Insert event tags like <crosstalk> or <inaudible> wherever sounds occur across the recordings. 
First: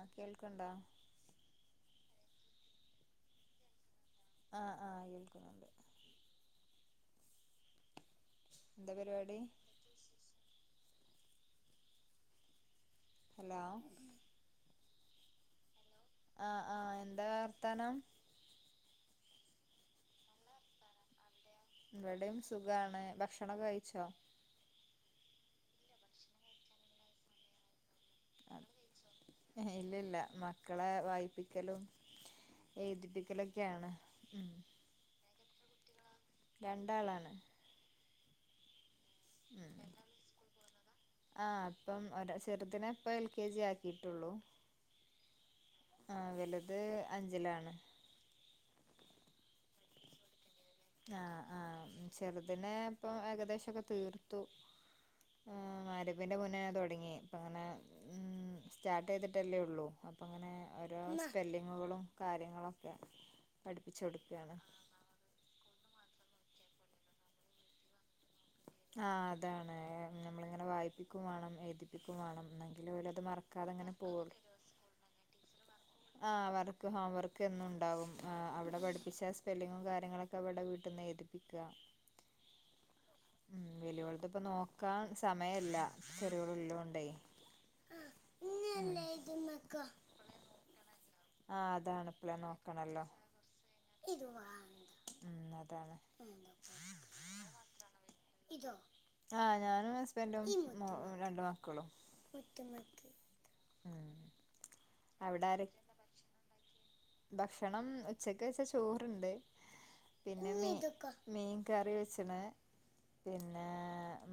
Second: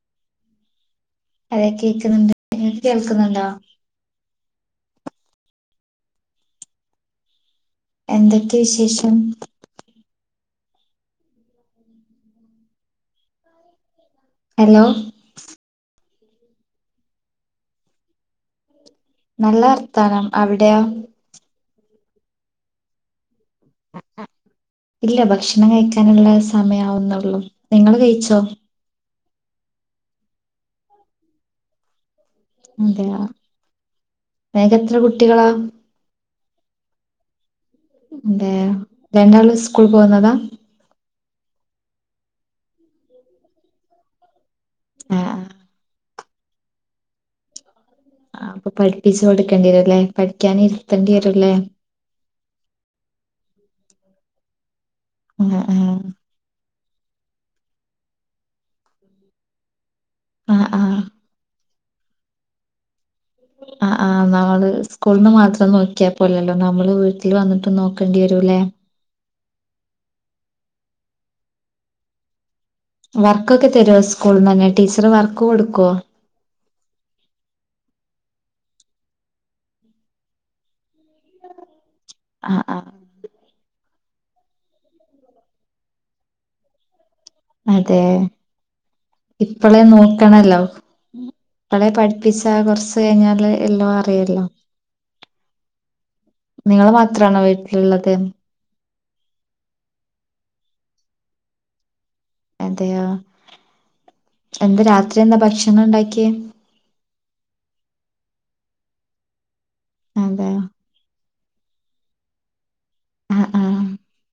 ആ കേൾക്കുണ്ടോ അതേ കേക്കുന്നുണ്ട് <inaudible> കേൾക്കുന്നുണ്ടോ? ആ ആ കേൽക്കുന്നുണ്ട്. എന്തൊക്കെ വിശേഷം? പരിപാടി ഹലോ ഹലോ ആ ആ എന്താ വർത്താനം നല്ല വർത്താനം അവിടെയാ? ഇവിടേം സുഖാണ് ഭക്ഷ ണം കഴിച്ചോ? ഇല്ല ഭക്ഷണം കഴിക്കാനുള്ള സമയമാവുന്നുള്ളൂ. നിങ്ങള് കഴി ച്ചോ ഇല്ലില്ല മക്കളെ വായിപ്പിക്കലും അതെയാ എഴുതിപ്പിക്കലൊക്കെയാണ് ഉം നിക്ക് എത്ര കുട്ടികളാ? രണ്ടാളാണ് അതെയാ രണ്ടാള് ഉം സ്കൂൾ പോകുന്നതാ? ആഹ് അപ്പം ഒ ചെറുതിനെ ഇപ്പ എൽ കെ ജി ആക്കിട്ടുള്ളൂ. ആ ഹ് ആഹ് വലുത് അഞ്ചിലാണ്. ആഹ് അപ്പൊ പഠിപ്പിച്ച് കൊടുക്കേണ്ടി വരും അല്ലേ? ആഹ് ആഹ് ചെറുതിനെ ഇപ്പൊ ഏകദേശം ഒക്കെ തീർത്തു. ആ ആ ആഹ് ആരപ്പിന്റെ മുന്നേ ഞാൻ തോ ങ്ങി അപ്പം ങ്ങനെ ഉം സ്റ്റാർ്ട്ടെയ്തിട്ടല്ലേ ഉള്ളൂ അങ്ങനെ ആ ആ ഓരോ സോഅല് ങ്ങളും കാര്യങ്ങളോക്കെ ആഹ് ആഹ് ന്നാള് സ്കൂളന്ന് മാ നോക്കിയപ്പോല്ലോ നമ്മൾ വീട്ടിൽ വന്നിട്ട് നോക്കേണ്ടി രൂലെ ആ അതാണ് നമ്മളിങ്ങനെ വായിപ്പിക്കും വേണം ഏഴിതിപ്പിക്കും വേണം എന്ന വർക്കൊക്കെ തരോ സ്കൂൾന്ന്ന്നെ ടീച്ചർ വർക്ക് കൊടു ആഹ് വർ ക്ക് ഹോംവർക്ക് എന്നുണ്ടാവും ആഹ് അവിടെ പഠിപ്പിച്ച സ്പെല്ലിങ്ങും കാര്യങ്ങളൊക്കെവടെ വീട്ടിന്നെയ്തിപ്പിക്കാ ഹാ ആഹ് ന്ന് വലിയോൾത്പ്പ നോക്കാൻ സമയല്ല ചെറിയോളുള്ളോണ്ടേ അതെ ഇപ്പളെ നോക്കണല്ലോ ആഹ് ഇപ്പളേ അതാണ്പ്പളേ പഠിപ്പിച്ചാ കൊറച്ച് നോക്കണല്ലോ കഴിഞ്ഞാല് എല്ലാം അറിയല്ലോ ഉം അതാണ് നിങ്ങള് മാത്രാണോ വീട്ടിലുള്ളത് ആ ഞാനും ഹസ്ബന്റും മോ രണ്ടു മക്കളും അതെയോ ഉം എന്താ രാത്രി എന്താ അവിടെ ആര് ഭക്ഷണണ്ടാക്കിയേ ഭക്ഷണം ഉച്ചക്ക് വെച്ച ചോറ്ണ്ട് പിന്നെ അതെയോ മീ മീൻ കറി വെച്ച്ണ് ആഹ് ആഹ് പിന്നെ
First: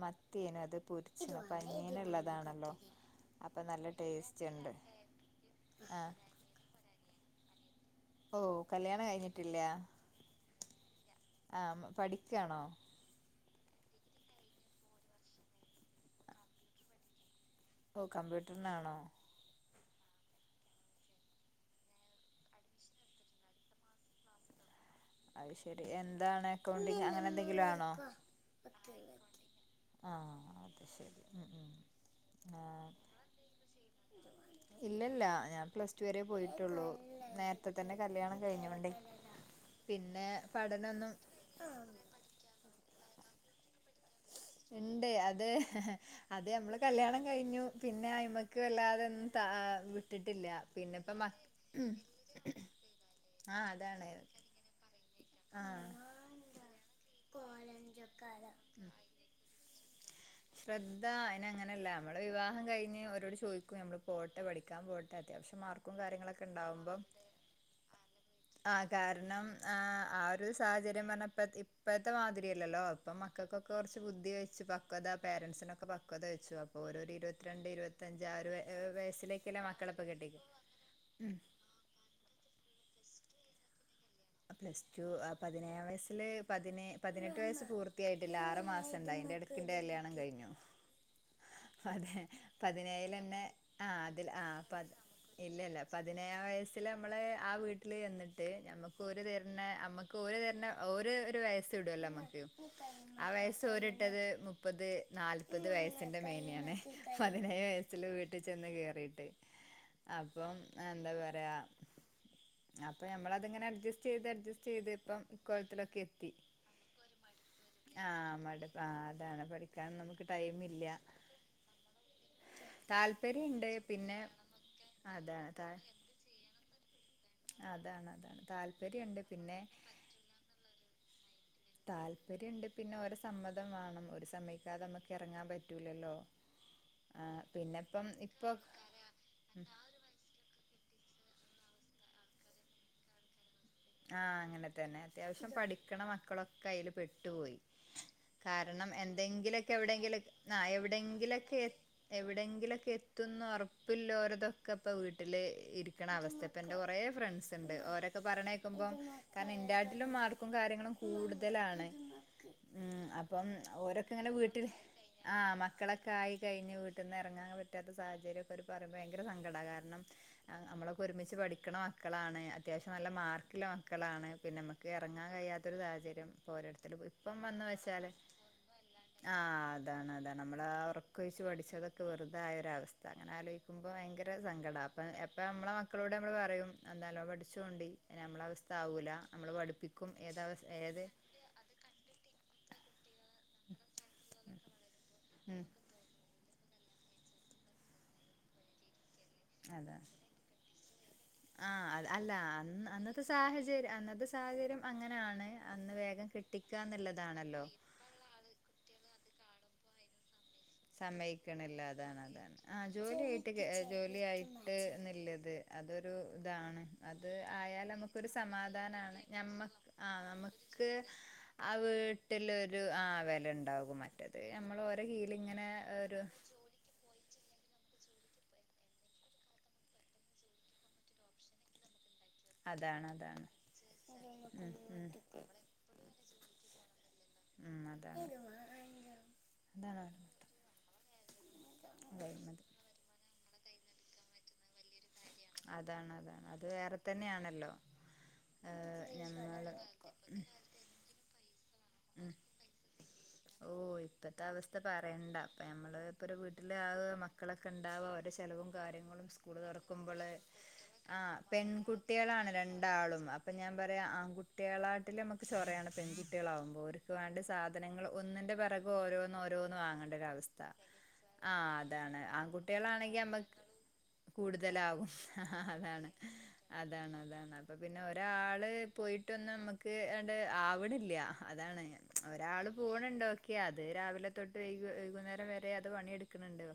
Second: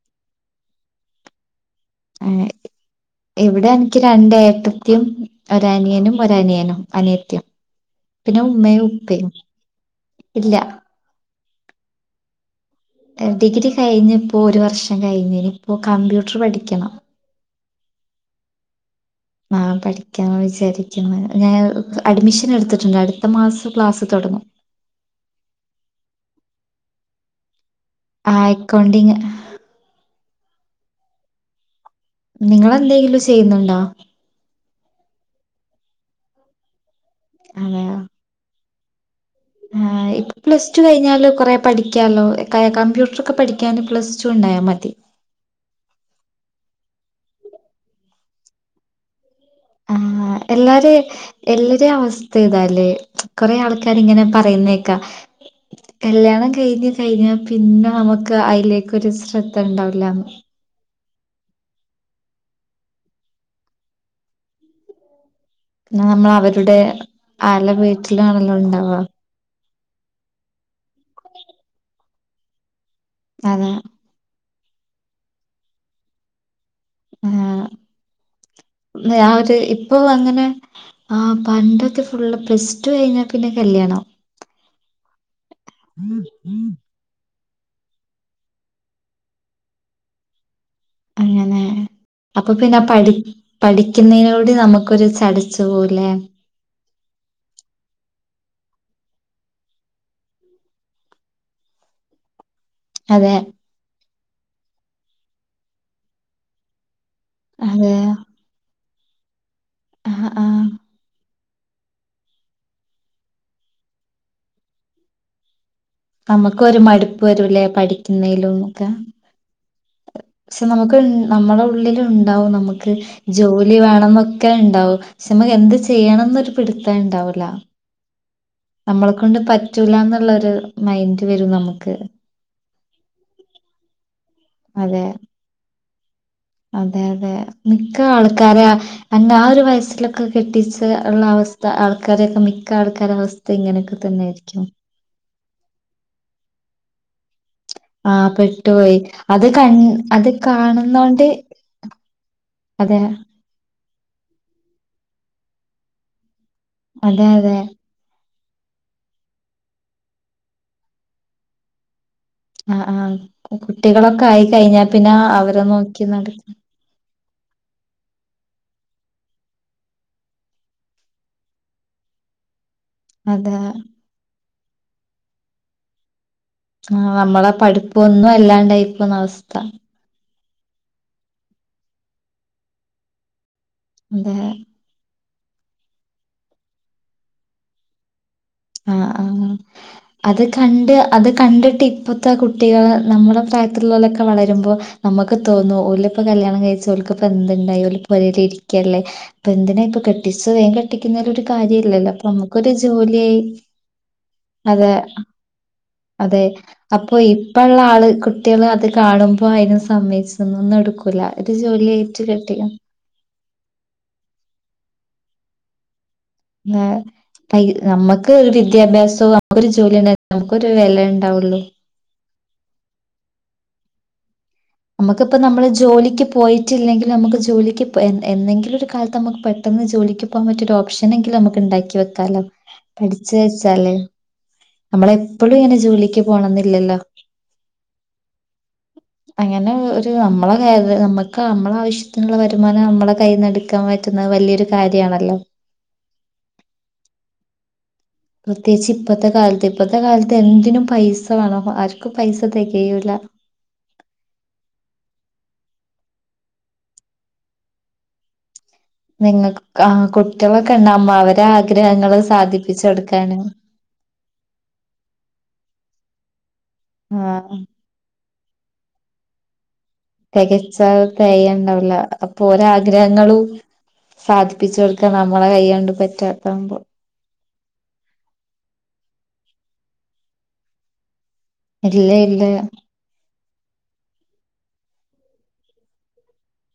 മത്തിയേന് അത് പൊര്ച്ച്ണ് പനീന്ള്ളതാണല്ലോ ഇവിടെന്ക്ക് രണ്ടേട്ടത്ത്യും ആഹ് ഒരനിയനും ഒരനിയനും അനിയത്ത്യും ഓ പിന്നെ ഉമ്മയും കല്യാണം ഉപ്പയും കഴിഞ്ഞിട്ടില്ല ഇല്ല ആ പഠിക്കാണോ? കയ്ഞ്ഞ്പ്പോ ഒരു വർഷം കയ്ഞ്ഞ്നി ഇപ്പൊ കമ്പ്യൂട്ടർ പഠിക്കണം ഓ കമ്പ്യൂട്ട്ർനാണോ? ആ പഠിക്കാ വിചാരിക്ക്ന്ന് ഞാൻ അഡ്മിഷനെട്ത്ത്ട്ട്ണ്ട് അട്ത്ത മാസം ക്ലാസ് തൊടങ്ങും അത് ശരി എന്താണ് അക്കൗണ്ടിങ് അങ്ങനെ എന്തെങ്കിലും ആണോ അ അക്കോണ്ടിങ് ആഹ് അത് ശരി ഉ ഉ നിങ്ങളെന്തെങ്കിലും ചെയ്യുന്നുണ്ടോ ഇല്ലല്ല ഞാൻ പ്ലസ് ടു വരെ പോയിട്ടുള്ളൂ നേരത്തെ തന്നെ കല്യാണം കഴിഞ്ഞുണ്ടേ ഹാ ഇപ്പ പ്ലസ് ടു കഴിഞ്ഞാല് കൊറെ പഠിക്കാലോ കമ്പ്യൂട്ടർ ഒക്കെ പഠിക്കാന് പ്ലസ് ടു ഉണ്ടായാ മതി ഉണ്ട് അത് ഹാ ഹാ അതെ നമ്മള് കല്യാണം കഴിഞ്ഞു പിന്നെ അയ്‌മക്ക് വല്ലാതെ ആ എല്ലാരും എല്ലര അവസ്ഥ ഇതാല്ലേ കൊറെേ ആഹ് ആൾക്കാരി അതാണ് ഇങ്ങനെ പറയുന്നേക്കാ ആഹ് കല്യാണം കഴിഞ്ഞു കഴിഞ്ഞ പിന്നെ നമുക്ക് അതിലേക്കൊരു ശ്രദ്ധ ത് ണ്ടാവില്ലന്ന് ശ്രദ്ധ അയിന അങ്ങനെയല്ല നമ്മള് വിവാഹം കഴിഞ്ഞ് ഒരോട് ചോദിക്ക നമ്മള് പോട്ടെ പഠിക്കാൻ പോട്ടെ അത്യാവശ്യം മാർക്കും ന്നാ കാര്യങ്ങളൊക്കെ നമ്മളവരുടെ ഉണ്ടാവുമ്പം ആളെ ആഹ് വീട്ട്ലാണല്ലൊണ്ടാവ കാരണം ആഹ് ആ ഒരു സാഹചര്യം പറഞ്ഞപ്പ ഇപ്പഴത്തെ മാതിരിയല്ലല്ലോ ഇപ്പൊ മക്കക്കൊക്കെ അതെ കൊർച്ച് ബുദ്ധിവെ ച്ച് പക്വത പേരൻസിനൊക്കെ പക്വത വെച്ചു ഓരോരു ഇരുപത്തിരണ്ട് ഇരുപത്തഞ്ച് ആ ഒരു വയ- ആ ഒരു വയസ്സിലേക്കല്ലേ ഇപ്പൊ മക്കളെപ്പ കെട്ടിക്ക അങ്ങനെ ആ ഉം പണ്ടൊക്കെ ഫുള്ള് പ്ലസ് ടു കഴിഞ്ഞ പിന്നെ കല്യാണം പ്ലസ്റ്റു പതിനേഴാം വയസില് പതിനേ പതിനെട്ട് വയസ്സ് പൂർത്തിയായിട്ടില്ല ആറ് മാസം ഇണ്ട് അതിന്റെ ഇടക്കിന്റെ കല്യാണം കഴിഞ്ഞു അങ്ങനെ അതെ അപ്പൊ പിന്നെ പതിനേഴിൽ പഠി തന്നെ ആ അതിൽ ആ പഠിക്കുന്നതിനോട് പ നമുക്കൊരു ചടച്ചു ഇല്ലല്ല പോവുല്ലേ പതിനേഴാം വയസ് ൽ നമ്മള് ആ വീട്ടില് ചെന്നിട്ട് നമ്മുക്ക് ഓര് തരണ നമ്മക്ക് ഓര് തരണ ഓരോ ഒരു വയസ് ഇടല്ലോ നമ്മക്ക് ആ അതെ വയസ്സോരിട്ടത് മുപ്പത് നാല്പത് വയസ് ന്റെ കഴിഞ്ഞയാന്നെ പതിനേഴു അതെ വയസ്സില് വീട്ടി ചെന്ന് കേറി ആഹ് അപ്പം ആഹ് എന്താ പറയാ അപ്പം ഞമ്മളത്ങ്ങനെ അഡ്ജസ്റ്റ് ചെയ്ത് അഡ്ജസ്റ്റ് ചെയ്ത് ഇപ്പം ഇക്കോലത്തിലെ നമുക്ക് ഒരു മടുപ്പ് വരൂല്ലേ ആ പഠിക്കുന്നതിലും മടുപ്പ് ആ ഒക്കെ അതാണ് പഠിക്കാൻ നമുക്ക് പക്ഷെ ടൈമില്ല നമുക്ക് നമ്മുടെ ഉള്ളിൽ ഉണ്ടാവും നമുക്ക് താല്പര്യണ്ട് ജോലി വേണം പിന്നെ എന്നൊക്കെ ഉണ്ടാവും പക്ഷെ അതാണ് നമുക്ക് താ എന്ത് ചെയ്യണംന്ന് പിടുത്തം ഇണ്ടാവൂല താല്പര്യം ഇണ്ട് പിന്നെ എന്നുള്ളൊരു മൈൻഡ് വരും നമുക്ക് താല്പര്യം ഇണ്ട് പിന്നെ ഓരെ സമ്മതം വാണം ഓര് സമ്മയ് അല്ലാതെ അതെ നമുക്ക് എറങ്ങാൻ പ അതെ അതെ മിക്ക പിന്നെപ്പം ഇപ്പൊ ആൾക്കാരെ ഉം എന്നെ ആ ഒരു വയസ്സിലൊക്കെ കെട്ടിച്ച് ഉള്ള അവസ്ഥ ആൾക്കാരക്ക മിക്ക ആൾക്കാര അവസ്ഥ ഇങ്ങനെയൊക്കെ ആ തന്നെ ആയിരിക്കും അങ്ങനെ തന്നെ അത്യാവശ്യം പഠിക്കണ മക്കളൊക്കെ അയില് പെട്ടുപോയി ആഹ് കാരണം പെട്ടുപോയി അത് എന്തെങ്കിലൊക്കെ കൺ എവിടെങ്കിലും അത് ആ കാണുന്നോണ്ട് എവിടെങ്കിലും ഒക്കെ എവിടെങ്കിലും ഒക്കെ അതെ എത്തുംന്ന് ഒർപ്പ് ഇപ്പ ല്ലോരതൊക്കെ ഇപ്പ വീട്ടില് ഇരിക്കണ അവസ്ഥ ഇപ്പ എന്റെ കൊറേ അതെ ഫ്രണ്ട്സ് അതെ ഉണ്ട് ഒരൊക്കെ പറണെ കാരണം ഇന്റാട്ടിലും മാർക്കും കാര്യങ്ങളും കൂടുതലാണ് ആ ഉം ആ അപ്പം ഓരൊക്കെ കുട്ടികളൊക്കെ ഇങ്ങനെ ആയി വീട്ടിൽ കഴിഞ്ഞാ പിന്നെ ആഹ് അവര് നോക്കി മക്കളൊക്കെ നട ആയി കഴിഞ്ഞ് വീട്ടിൽന്ന് ഇറങ്ങാൻ പറ്റാത്ത സാഹചര്യം ഒക്കെ ഓര് പറയുമ്പോ ഭയങ്കര സങ്കടമാണ് കാരണം നമ്മളൊക്കെ ഒരുമിച്ച് പഠിക്കണ മക്കളാണ് അത്യാവശ്യം നല്ല മാർ അതെ മക്കളാണ് പിന്നെ മ്മക്ക് ഇറങ്ങാൻ കഴിയാത്ത ഒരു സാഹചര്യം ഇപ്പോ ഓരോരുത്തർ ആ ഇപ്പം നമ്മളെ വന്ന് വെച്ചാല് പഠിപ്പൊന്നും എല്ലാണ്ടായി പോന്ന അവസ്ഥ ആഹ് അതാണ് അതാണ് ആ ഉറക്കൊഴിച്ച് പഠിച്ചതൊക്കെ വെറുതായ ഒരവസ്ഥ അങ്ങനെ ആയാല് ക്കുമ്പോ ഭയങ്കര അതെ സങ്കടാണ് അപ്പ അപ്പ നമ്മളെ മക്കളോട് നമ്മള് പറയും എന്താ നല്ലോം പഠിച്ചോണ്ടെ നമ്മളത് ആ ആ അത് കണ്ട് ഏത് അത് കണ്ടിട്ട് ഇപ്പത്തെ കുട്ടികള് നമ്മളെ പ്രായത്തിലുള്ളലൊക്കെ വളരുമ്പോ നമുക്ക് ഉം തോന്നും ഓലൊക്കെ ഇപ്പോ കല്യാണം കഴി ഓല്ക്ക് ഇപ്പന്തുണ്ടായി ഓല് പെരേല് ഇരിക്കല്ലേ ഇപ്പൊ എന്തിനാ അതാ ഇപ്പൊ കെട്ടിച്ച് കെട്ടിക്കുന്നേല് ഒരു കാര്യ ആഹ് ഇല്ലല്ലോ അല്ല നമുക്കൊരു അന്ന് അന്നത്തെ ജോലിയായി സാഹചര്യം അന്നത്തെ സാഹചര്യം അതെ അങ്ങനാണ് അന്ന് വേഗം അതെ കിട്ടിക്ക അപ്പൊ എന്നുള്ളതാണല്ലോ ഇപ്പള്ള ആള് കുട്ടികൾ അത് കാണുമ്പോ അയിനും സമ്മയിച്ച് സമ്മയ്ക്ക്‌ണില്ല അതാണ് കെട്ടി അതാണ് ആ ജോലിയായിട്ട് ജോലിയായി ന്ന്ള്ളത് അത് ഇതാണ് ആ, അത് പൈ ആയാൽ നമുക്കൊരു നമ്മക്ക് ഒരു സമാധാനമാണ് വിദ്യാഭ്യാസവും മ്മ നമുക്കൊരു ജോലി ആ ഉണ്ട നമുക്കൊരു നമക്ക് വില ഉണ്ടാവുള്ളൂ ആ വീ ഒരു ആ വെല ണ്ടാവും മറ്റത് നമ്മൾ ഓരോ നമുക്ക് കീഴിൽ അപ്പോം നമ്മള് ഇങ്ങനെ ഒരു ജോലിക്ക് പോയിട്ടില്ലെങ്കി നമുക്ക് ജോലിക്ക് എന്നെങ്കിലും ഒരു കാലത്ത് നമുക്ക് പെട്ടെന്ന് ജോലിക്ക് പോകാൻ പറ്റിയൊരു ഓപ്ഷനെങ്കിലും നമുക്ക് ഇണ്ടാക്കി വ ലോ അതാണ് പഠിച്ച അതാണ് വച്ചാലേ ഉം നമ്മള ഉം എപ്പോഴും ഇങ്ങനെ ജോലിക്ക് പോണംന്നില്ലല്ലോ. ഉം അതാണ് അങ്ങനെ അതാണ് ഒരു നമ്മളെ ക നമുക്ക് നമ്മളെ ആവശ്യത്തിനുള്ള വരുമാനം നമ്മള കൈ കയ്ന്നെടുക്കാ പറ്റുന്നത് വലിയൊരു കാര്യണല്ലോ. അതാണ് അതാണ് അത് വേറെ തന്നെയാണല്ലോ. പ്രത്യേകിച്ച് ഏഹ് ഇപ്പത്തെ കാലത്ത് ഞമ്മള് ഇപ്പത്തെ കാലത്ത് എന്തിനും പൈസ വേണോ ആ ക്ക് പൈസ തെകയൂല്ല. ഓ ഇപ്പത്തെ അവസ്ഥ പറയണ്ട അപ്പ നമ്മള് ഇപ്പൊ ഒരു വീട്ടില ആക മക്കളൊക്കെ ഉണ്ടാവ ഓര ചെലവും കാര്യങ്ങളും സ്കൂള് നിങ്ങൾക്ക് ആ തുറക്കുമ്പോള് കുട്ടികളൊക്കെ ഉണ്ടാവുമ്പോ ആ അവരെ ആഗ്രഹങ്ങള് പെൺകുട്ടികളാണ് രണ്ടാളും സാധിപ്പിച്ചെടുക്കാന് അപ്പൊ ഞാൻ പറയാ ആൺകുട്ടികളാട്ടില് നമ്മുക്ക് ചൊറാണ് പെൺകുട്ടിളാവും. ഓര്ക്ക് വേണ്ട ആഹ് സാധനങ്ങളും ഒന്നിന്റെ പിറക ഓരോന്ന് ഓരോന്ന് വാങ്ങ അവസ്ഥ തികച്ച ആ തികയുണ്ടാവില്ല അതാണ് അപ്പൊ ഓരോ ആൺകുട്ടികളാണെങ്കി നമ്മ ആഗ്രഹങ്ങളും സാധിപ്പിച്ചു കൂടുതലാകും കൊടുക്കാൻ നമ്മളെ കൈകൊണ്ട് അതാണ് പറ്റാത്താവുമ്പോ അതാണ് അതാണ്. പിന്നെ ഒരാള് പോയിട്ടൊന്നും നമുക്ക് അണ്ട് ആവണില്ല. ഇല്ല ഇല്ല. ഫണണ്ടോ ഓക്കെ അത് രാവിലെ തൊട്ട് വൈക വൈകുന്നേരം വരെ അത് പണിയെടുക്കുന്നുണ്ട്.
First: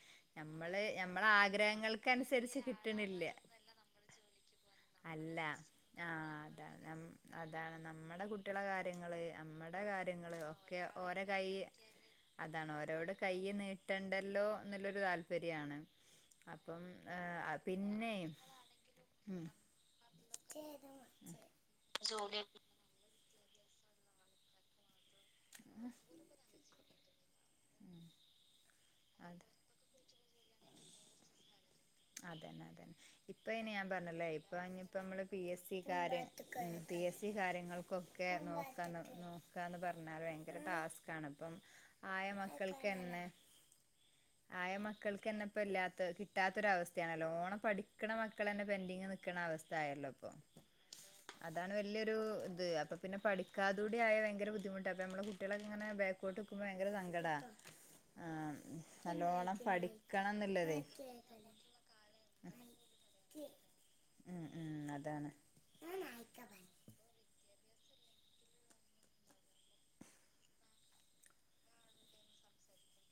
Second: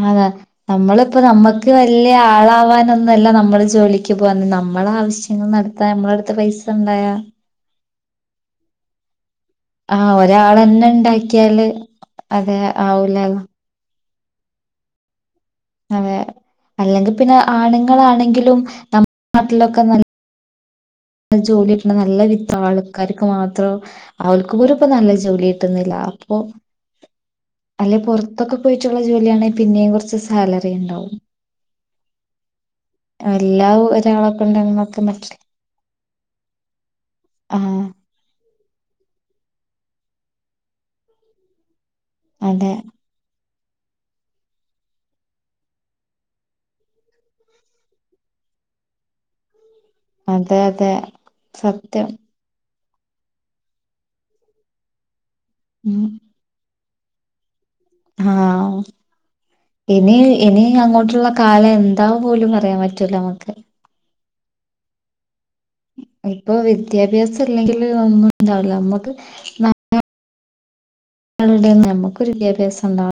ആഹ് ഞമ്മള് നമ്മളിപ്പോ ഞമ്മളെ നമ്മക്ക് വലിയ ആഗ്രഹങ്ങൾക്കനുസരിച് കിട്ട്ണില്ല ആളാവാനൊന്നുമല്ല നമ്മള് ജോലിക്ക് പോകുന്നത് നമ്മളെ അല്ല ആവശ്യങ്ങൾ നടത്താൻ നമ്മളടുത്ത് പൈസ ഉണ്ടായാ അതാണ് നമ്മടെ കുട്ടികളെ കാര്യങ്ങള് നമ്മടെ കാര്യ ആഹ് ഒരാളന്നെ ഇണ്ടാക്കിയാല് അതെ ആവൂല. ണ്ടല്ലോ നല്ലൊ താല് അതെ അല്ലെങ്കി പിന്ന ഏഹ് പിന്നെയും ആണുങ്ങളാണെങ്കിലും നമ്മുടെ ഉം നാട്ടിലൊക്കെ നല്ല ജോലി കിട്ട നല്ല വിധ ആൾക്കാർക്ക് മാത്രം അവൾക്ക് പോലും ഇപ്പ നല്ല ജോലി കിട്ടുന്നില്ല. അപ്പൊ അല്ലെ പുറത്തക്കെ പോയിട്ടുള്ള അതെ ജോലിയണെ പിന്നേം കൊറച്ച് സാ സാലറി ഇണ്ടാവും. അതെന്നെ അതന്നെ ഇപ്പൊ അയ്ൻ ഞാൻ പറഞ്ഞല്ലേ ഒരാളൊക്കെ ഇപ്പ ഇപ്പോ ഉണ്ടെന്നൊക്കെ നമ്മ മറ്റ P S C P S C ആഹ് കാര്യങ്ങൾക്കൊക്കെ നോക്കാ നോക്കന്ന് പറ ഭയങ്കര ടാസ്ക് ആണ് ഇപ്പം. ആയ അതെ മക്കൾക്ക്ന്നെ ആയ മക്കൾക്ക്ന്നെപ്പോ ഇല്ലാത്ത് കിട്ടാത്തൊരവസ് ക്കാണ് നല്ലോണം പഠിക്കണ മക്കളെന്നെ പെൻഡിങ് നിക്കണ അവസ് തായല്ലോ ഇപ്പോ. അതെ അതെ അതാണ് സത്യം വല്യൊരു ഇത് അപ്പോ പിന്നെ പഠിക്കാതൂടായാ ഭയങ്കര ബദ്ധമുട്ടാപ്പോ ഞമ്മള് കുട്ട്യളിങ്ങനെ ഉം ബാക്കോട്ട്ക്ക്മ്പോ ഭയങ്കര സങ്കടാ ആഹ് നല്ലോണം ഇനി പഠിക്കണം ഇനി എന്നുള്ളതേ അങ്ങോട്ടുള്ള കാലം എ താ പോലും പറയാൻ പറ്റൂല അമ്മക്ക് മ് മ് അതാണ് ഇപ്പ വിദ്യാഭ്യാസം ഇല്ലെങ്കില് ഒന്നും ഇണ്ടാവില്ല മ്മക്ക് <unintelligible> <unintelligible> നമ്മക്കൊരു വിദ്യാഭ്യാസണ്ടാ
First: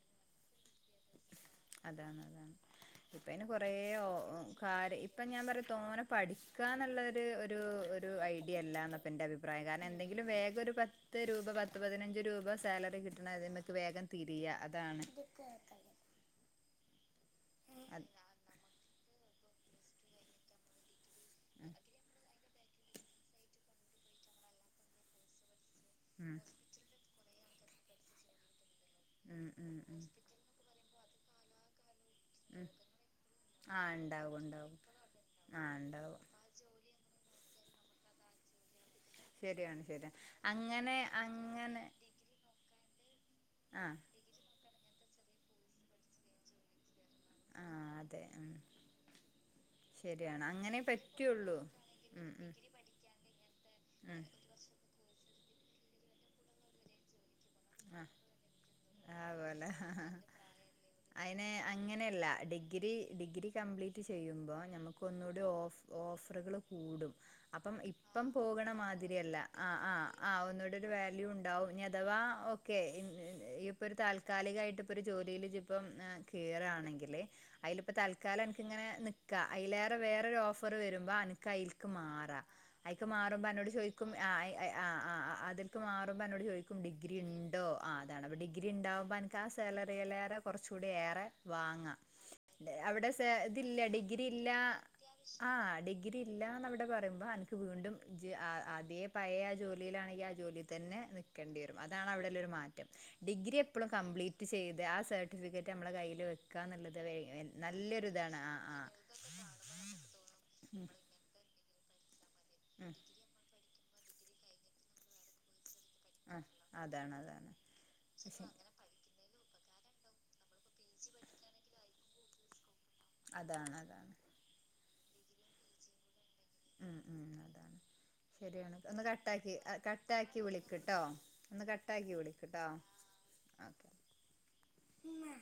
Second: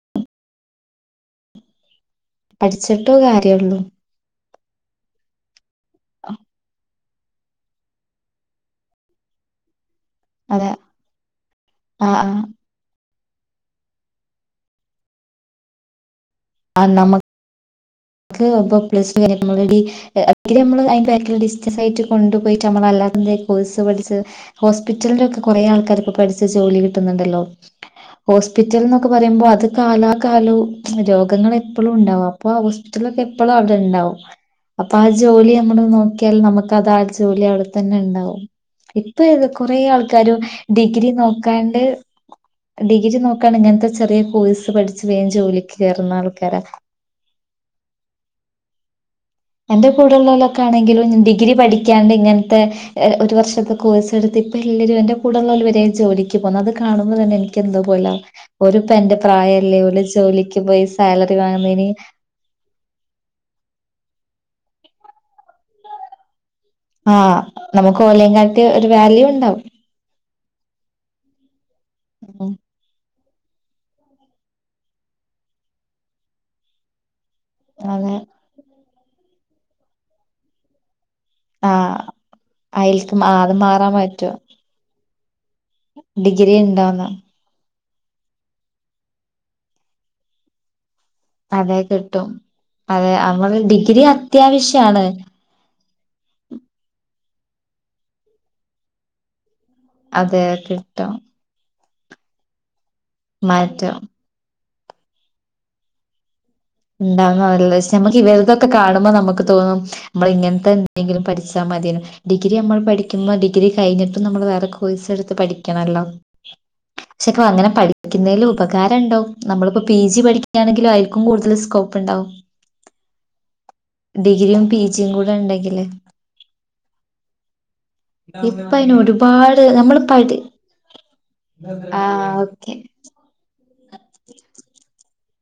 അതാണ് <unintelligible> പഠിച്ചിട്ടോ ഇപ്പയിന് കൊറെ കാര്യള്ളൂ ഓ ഓ കാല് ഇപ്പ ഞാന് പറിയ അ തോനെ പഠിക്കാന്നുള്ളൊരു ഒരു ഒരു ഐഡ്യല്യാന്നാപ്പന്റെ അഭിപ്രായം. കാരണം എന്തെ തിലും വേഗം അതെ ഒരു പത്ത് രൂപ പത്ത് ആഹ് പതിനഞ്ച് ആഹ് രൂപ സാലറി കി ണ് അത് മ്മ്ക്ക് വേഗം തിരിയാ. അതാണ് ആ നമ്മ അത് ന്ക്ക് ഒമ്പതെ ഏ പ്ലസ് <inaudible> നമ്മള് അയിന്റെ ഭാഗില് ലിസ്റ്റ് <unintelligible> കൊണ്ടു പോയിട്ട് നമ്മളാ <unintelligible> കോഴ്‌സ് പഠിച്ച് ഹോസ്പിറ്റല്ലൊക്കെ കുറേ ആൾക്കാർക്ക്‌ ഉം പഠിച്ച് ജോലി കിട്ടുന്നുണ്ടല്ലോ. ഹോസ് പിറ്റല്ന്നൊക്കെ ഉം പറയുമ്പോ അത് ഉം ഉം കാലാ കാലോ രോ ക്ക് ഇങ്ങളെപ്പളും ഉണ്ടാവും അപ്പൊ ആ ഉം ഹോസ്പിറ്റലൊക്കെ എപ്പളും ആ അവിടെണ്ടാവും ഇണ്ടാവും ഇണ്ടാവും അപ്പൊ ആ ജോലി ആ നമ്മള് ഇണ്ടാവും നോക്കിയാല് നമ്മക്കതാ ആ ജോലി അവി തന്നെണ്ടാവും ഇപ്പോ ഇത് കൊറെേ ശരിയാണ് ശരിയാണ് ആൾക്കാരും അങ്ങനെ ഡിഗ്രി നോക്കാണ്ട് അങ്ങനെ ഡിഗ്രി നോ ക്കാണെ ആ ഇങ്ങനത്തെ ചെറ്യെ കോഴ്സ് പഠി ളച്ച് വേം ജോലിക്ക് കേ മൂന്നാൾക്കാരാ ആഹ അതെ അ എന്റെ കൂടെള്ളോലൊക്കെ ആണെങ്കിലും ഡിഗ്രി പഠിക്കാണ്ട് ഉം ഉം ഇങ്ങനത്തെ ഒരു വർഷത്തെ കോഴ്സ് ഉം എടുത്ത് ഇപ്പ എല്ലരും എന്റെ കൂടെള്ളോല് വരെ ജോലിക്ക് പോണ് അത് കാണുമ്പോൾ തന്നെ നിക്ക് എനിക്കെന്തൊ ആ പോല ഒരുപ്പ എന്റെ ആ പ്രായല്ലേ ഓര് പോലെ ജോലിക്ക് പോയി സാലറി അയിന് വാങ്ങുന്നീന് റ്റ് ചെയ്യുമ്പോ നമുക്കൊന്നൂടി ഓഫ് ഓഫറുകള് കൂടും ആഹ് അപ്പം നമുക്ക് ഇപ്പം ഓലേം കാട്ടി പോകണ ഒരു വാല്യൂ മാതിരിയല്ല ഉണ്ടാവും ആ ആ ആഹ് ഒന്നൂട ഒരു വാല്യൂ ഇണ്ടാവും നി അഥവാ ഉം ഓ ക്കെ ഇപ്പൊ ഒരു താൽക്കാലികയിട്ട് ഇപ്പൊ ഒരു ജോലിയില് ഇപ്പം കേറാണെങ്കില് അതിലിപ്പം അതെ താൽക്കാലം അനക്ക് ഇങ്ങനെ നിക് ക്ക അയിലേറെ വേറൊരു ഓഫർ വരും അന്ക്ക് അയ്ക്ക് ആഹ് മാറാ അയ്ക്ക് അയിൽക്ക് ആഹ് മാറുമ്പോ അത് അന്നോട് മാറാൻ ചോദിക്കും അ പറ്റുവോ ആ ആ ആ അതിൽക്ക് മാറുമോ ആന്നോട് ഡിഗ്രി ചോയ്ക്കും ഉണ്ടോന്ന് ഡിഗ്രി ഇൺ ഓ അ അതാണ് ഡിഗ്രി ഇണ്ടാവുമ്പ ആ സാലറീലേറെ കൊറച്ചൂ ഏറെ അതെ വാങ്ങ കിട്ടും അവിടെ അതെ സേ നമ്മള് ഇതില്ലെ ഡിഗ്രി ഇല്ല അത്യാവശ്യാണ് ആ ഡിഗ്രി ഇല്ലാന്നവിടെ പറയുമ്പോ വീണ്ടും ജ് അ അതേ പഴേ യാ ജോലി ജോലിയിലാണെങ്കിൽ ആ അതെ ജോലീൽ തന്നെ കിട്ടും നിക്കേണ്ടി വരും അതാണ് അവിടെല്ലാരും മാൻ ഡിഗ്രി എപ്പളും മാറ്റം കംപ്ലീറ്റ് ചെയ് ആ സർട്ടിഫിക്കറ്റ് നമ്മടെ കയ്യില് വെക് ഇണ്ടാവോംന്നല്ലേ പക്ഷേ നമക്ക് ആ ഇവരുതൊക്കെ ആ കാണുമ്പോ നമുക്ക് തോന്നും നമ്മള് ഇങ്ങനത്തെ ഉം എന്തെങ്കിലും പഠിച്ചാൽ മതിയാര്ന്ന് ഡിഗ്രി നമ്മൾ ഉം പഠിക്കുമ്പോ ഡിഗ്രി കഴിഞ്ഞിട്ട് നമ്മൾ വേറെ കോഴ്സ് എടുത്ത് പഠി ക്കണല്ലോ ആ അതാണ് പക്ഷേക്ക അതാണ് അങ്ങനെ പഠിക്കുന്നതിൽ പക്ഷെ ഉപകാരം ണ്ടാകും നമ്മളിപ്പോ പി ജി പഠിക്കുകണെങ്കില് അതിൽക്കും കൂടുതല് സ് കോപ്പുണ്ടാവും അതാണ് അതാണ് പി ജിയും കൂടെ ഇണ്ടെങ്കില് ഉം ഉം അതാണ് ഇപ്പ ശരിയാണ് അയിന് ഒന്ന് കട്ടാക്കി ഒരുപാട് നമ്മള് കട്ടാക്കി പഠി വിളിക്ക്ട്ടോ ഒന്ന് ആ കട്ടാക്കി വിളിക്ക്ട്ടോ ഓക്കെ അ ഇമ്മ